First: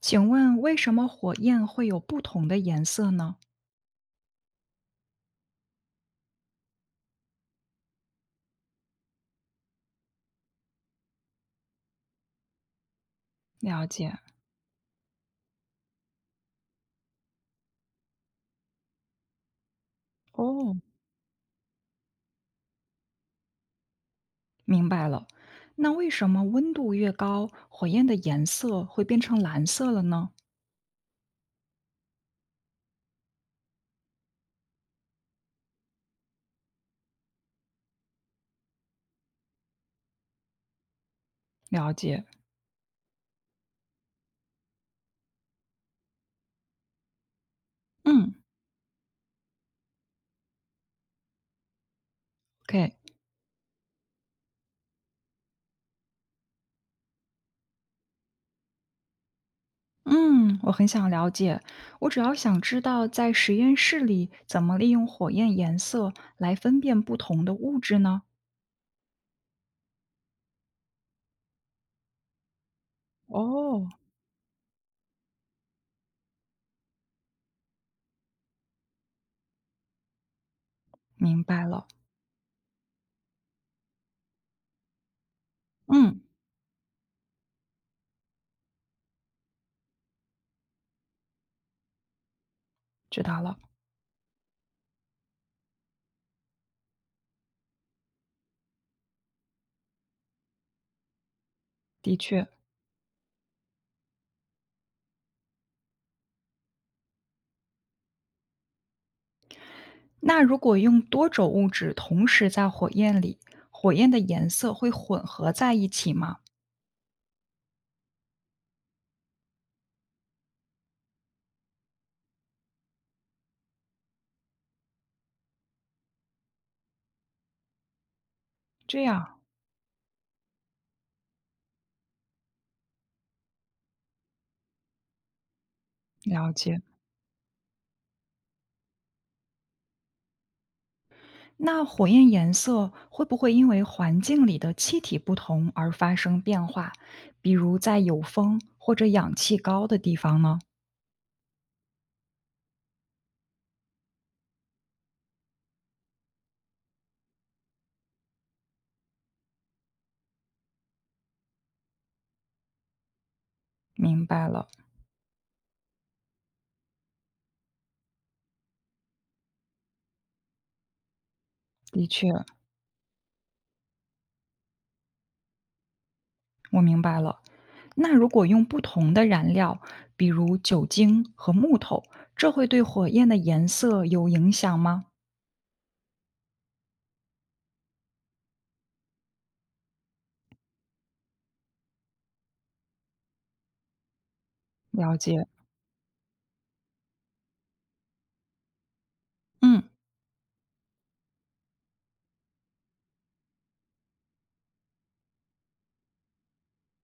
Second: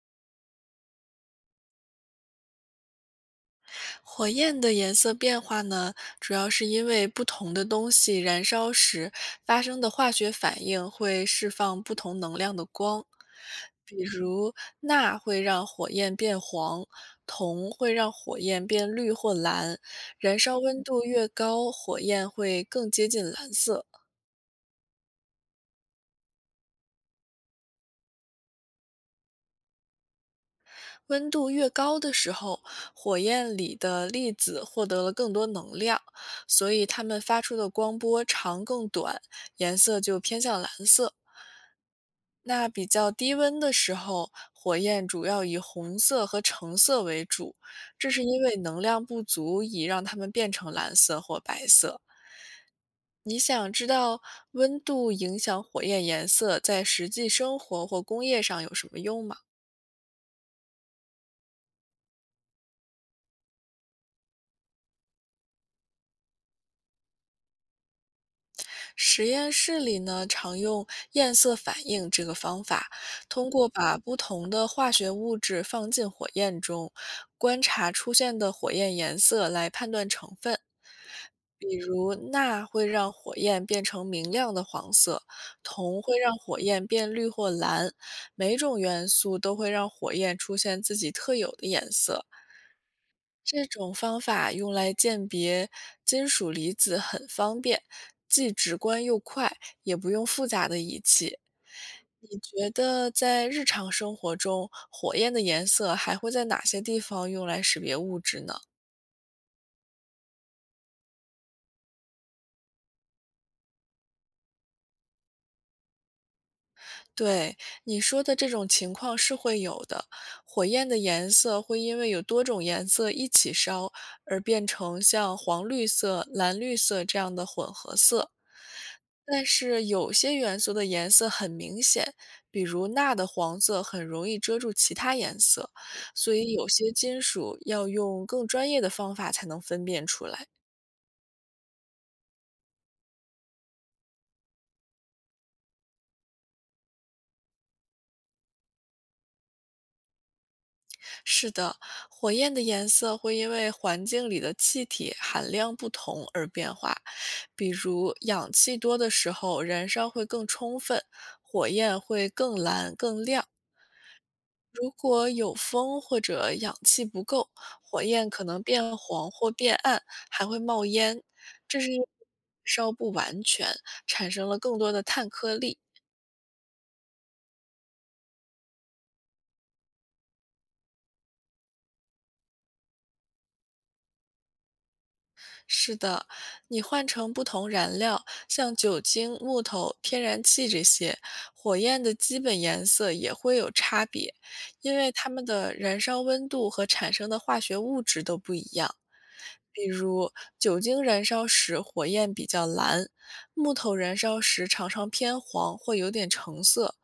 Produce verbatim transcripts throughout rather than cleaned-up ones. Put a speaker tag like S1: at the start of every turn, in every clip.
S1: 请问为什么火焰会有不同的颜色呢？
S2: 火焰的颜色变化呢，主要是因为不同的东西燃烧时发生的化学反应会释放不同能量的光。
S1: 了
S2: 比
S1: 解。
S2: 如，钠会让火焰变黄，铜会让火焰变绿或蓝。燃烧
S1: 哦，
S2: 温度越高，火焰会更接近蓝色。
S1: 明白了。那为什么温度越高，火焰的颜色会变成蓝色了呢？
S2: 温度越高的时候，火焰里的粒子获得了更多能量，所以它们发出的光波长更短，颜色就偏向蓝色。
S1: 了解，
S2: 那比较低温的时候，火焰主要以红色和橙色为主，这是
S1: 嗯
S2: 因为能量不足以让它们变成蓝色或白色。
S1: ，OK。
S2: 你想知道温度影响火焰颜色在实际生活或工业上有什么用吗？
S1: 嗯，我很想了解。我主要想知道在实验室里怎么利用火焰颜色来分辨不同的物质呢？
S2: 实验室里呢，常用焰色反应这个方法，通过
S1: 哦，
S2: 把不同的化学物质放进火焰中，观察出现的火焰颜色来判断成分。
S1: 明白
S2: 比
S1: 了。
S2: 如，钠会让火焰变成明亮的黄色，铜会
S1: 嗯，
S2: 让火焰变绿或蓝，每种元素都会让火焰出现自己特有的颜色。
S1: 知道了，
S2: 这种方法用来鉴别金属离子很方便，既直观又快，也不用复杂的仪器。
S1: 的
S2: 你
S1: 确。
S2: 觉得在日常生活中，火焰的颜色还会在哪些地方用来识别物质呢？
S1: 那如果用多种物质同时在火焰里，火焰的颜色会混合在一起吗？
S2: 对，你说的这种情况是会有的。火焰的颜色会因为有多种颜色一起烧，而变成像黄绿色、蓝绿色这样的混合色。
S1: 这样，
S2: 但是有些元素的颜色很明显，比如钠的黄色很容易遮住其他颜色，所
S1: 了
S2: 以有
S1: 解。
S2: 些金属要用更专业的方法才能分辨出来。
S1: 那火焰颜色会不会因为环境里的气体不同而发生变化？比如在有风或者氧气高的地方呢？
S2: 是的，火焰的颜色会因为环境里的气体含量不同而变化，比如氧气多的时候，燃烧会更充分，火焰会更蓝更亮。
S1: 明白了，
S2: 如果有风或者氧气不够，火焰可能变黄或变暗，还会冒烟。这是因
S1: 的
S2: 为
S1: 确，
S2: 烧不完全，产生了更多的碳颗粒。
S1: 我明白了。那如果用不同的燃料，比如酒精和木头，这会对火焰的颜色有影响吗？
S2: 是的，你换成不同燃料，像酒精、木头、天然气这些，火焰的基本颜色也会有差别，因为
S1: 了
S2: 它们
S1: 解。
S2: 的燃烧温度和产生的化学物质都不一样。
S1: 嗯
S2: 比如酒精燃烧时火焰比较蓝，木头燃烧时常常偏黄或有点橙色。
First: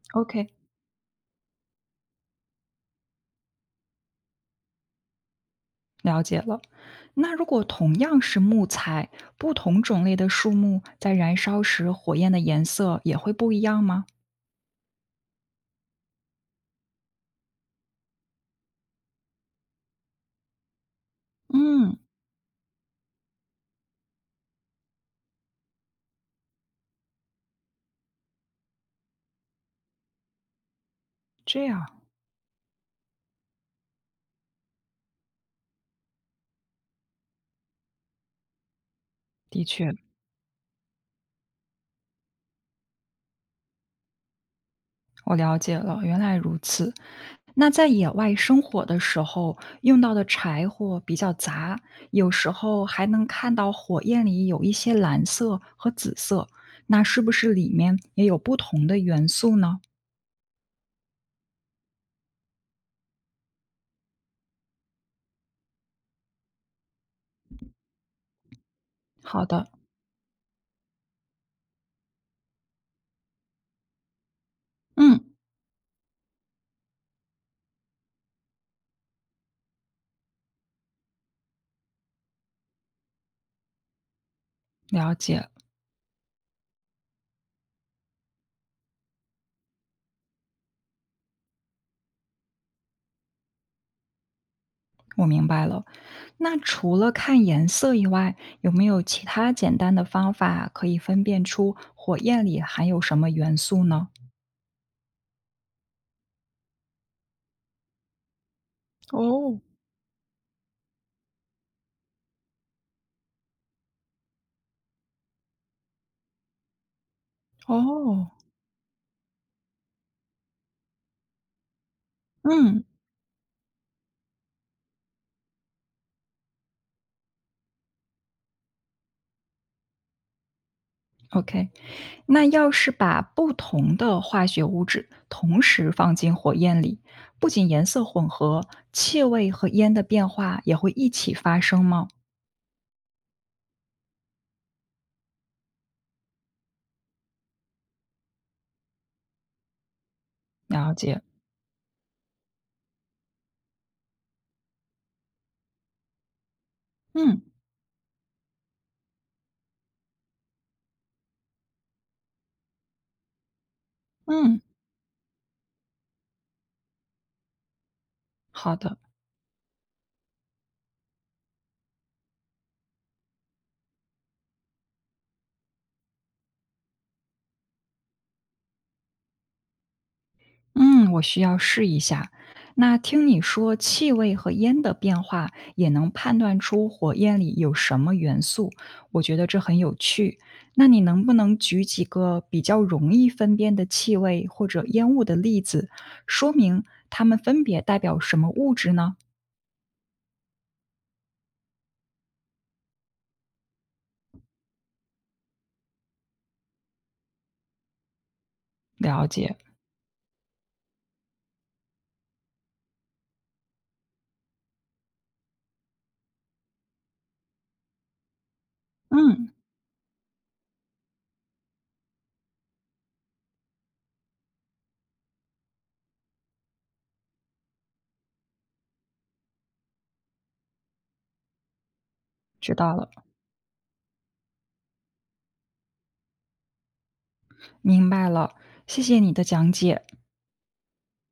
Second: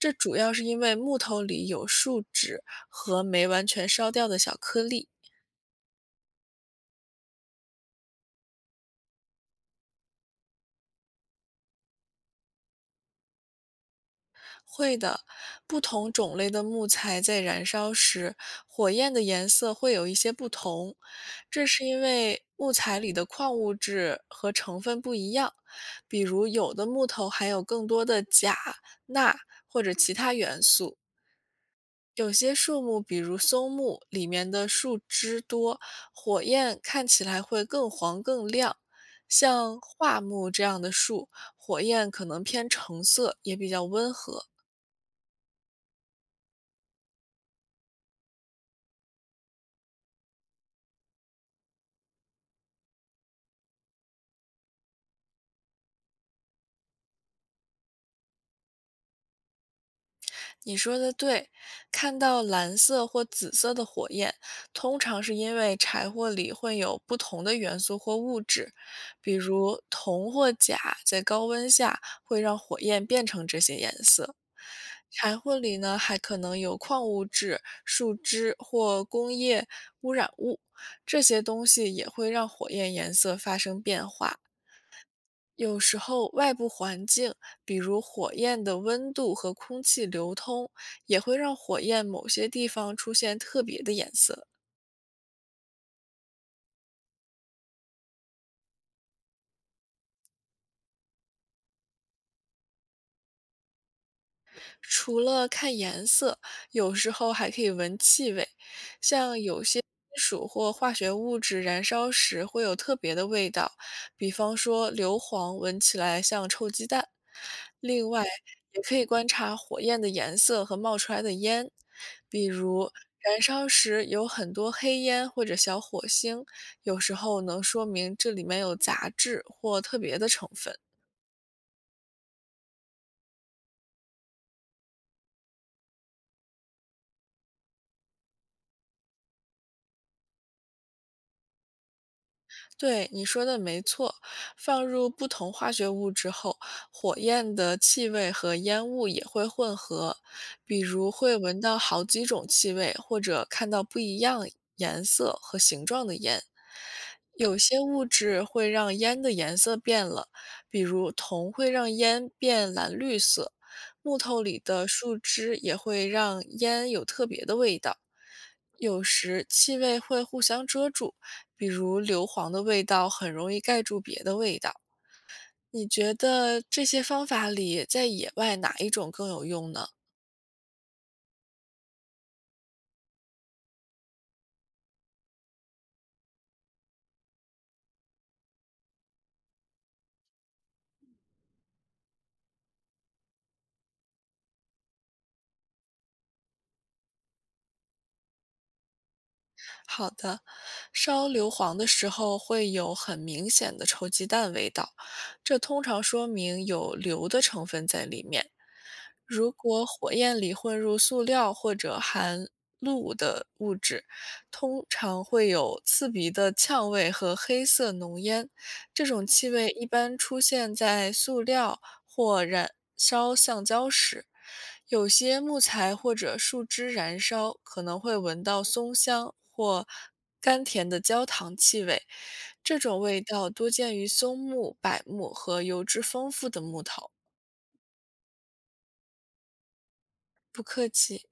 S2: 这主
S1: ，OK。
S2: 要是因为木头里有树脂和没完全烧掉的小颗粒。
S1: 了解了。那如果同样是木材，不同种类的树木在燃烧时，火焰的颜色也会不一样吗？
S2: 会的，不同种类的木材在燃烧时，火焰的颜色会有一些不同，这是
S1: 嗯，
S2: 因为木材里的矿物质和成分不一样。比如，有的木头含有更多的钾、钠或者其他元素，
S1: 这样，
S2: 有些树木，比如松木，里面的树枝多，火焰看起来会更黄更亮。
S1: 的
S2: 像
S1: 确，
S2: 桦木这样的树，火焰可能偏橙色，也比较温和。
S1: 我了解了，原来如此。那在野外生火的时候，用到的柴火比较杂，有时候还能看到火焰里有一些蓝色和紫色，那是不是里面也有不同的元素呢？
S2: 你说的对，看到蓝色或紫色的火焰，通常是因为柴火里混有不同的元素或物质，比
S1: 好的，
S2: 如铜或钾，在高温下会让火焰变成这些颜色。
S1: 嗯，
S2: 柴火里呢，还可能有矿物质、树脂或工业污染物，这些东西也会让火焰颜色发生变化。
S1: 了解。
S2: 有时候，外部环境，比如火焰的温度和空气流通，也会让火焰某些地方出现特别的颜色。
S1: 我明白了。那除了看颜色以外，有没有其他简单的方法可以分辨出火焰里含有什么元素呢？
S2: 除了看颜色，有时候还可以闻气味，像
S1: 哦。
S2: 有些金属或化学物质燃烧时会有特别的味道，比方说硫磺闻起来像臭鸡蛋。另外，
S1: 哦。
S2: 也可以观察火焰的颜色和冒出来的烟，比
S1: 嗯
S2: 如燃烧时有很多黑烟或者小火星，有时候能说明这里面有杂质或特别的成分。
S1: ，OK。那要是把不同的化学物质同时放进火焰里，不仅颜色混合，气味和烟的变化也会一起发生吗？
S2: 对，你说的没错。放入不同化学物质后，火焰的气味和烟雾也会混合，比
S1: 了
S2: 如
S1: 解。
S2: 会闻到好几种气味，或者看到不一样颜色和形状的烟。
S1: 嗯
S2: 有些物质会让烟的颜色变了，比如铜会让烟变蓝绿色，木头
S1: 嗯，
S2: 里的树枝也会让烟有特别的味道。
S1: 好的。
S2: 有时气味会互相遮住，比如硫磺的味道很容易盖住别的味道。你觉得这些方法里，在野外哪一种更有用呢？
S1: 嗯，我需要试一下。那听你说气味和烟的变化也能判断出火焰里有什么元素，我觉得这很有趣。那你能不能举几个比较容易分辨的气味或者烟雾的例子，说明它们分别代表什么物质呢？
S2: 好的，烧硫磺的时候会有很明显的臭鸡蛋味道，这通常说明有硫的成分在里面。
S1: 了
S2: 如
S1: 解，
S2: 果火焰里混入塑料或者含氯的物质，通常会有刺鼻的呛味和黑色浓烟。这种
S1: 嗯，
S2: 气味一般出现在塑料或燃烧橡胶时。有些木材或者树枝燃烧可能会闻到松香或甘甜的焦糖气味，
S1: 知
S2: 这
S1: 道
S2: 种
S1: 了，
S2: 味道多见于松木、柏木和油脂丰富的木头。
S1: 明白了，谢谢你的讲解。
S2: 不客气。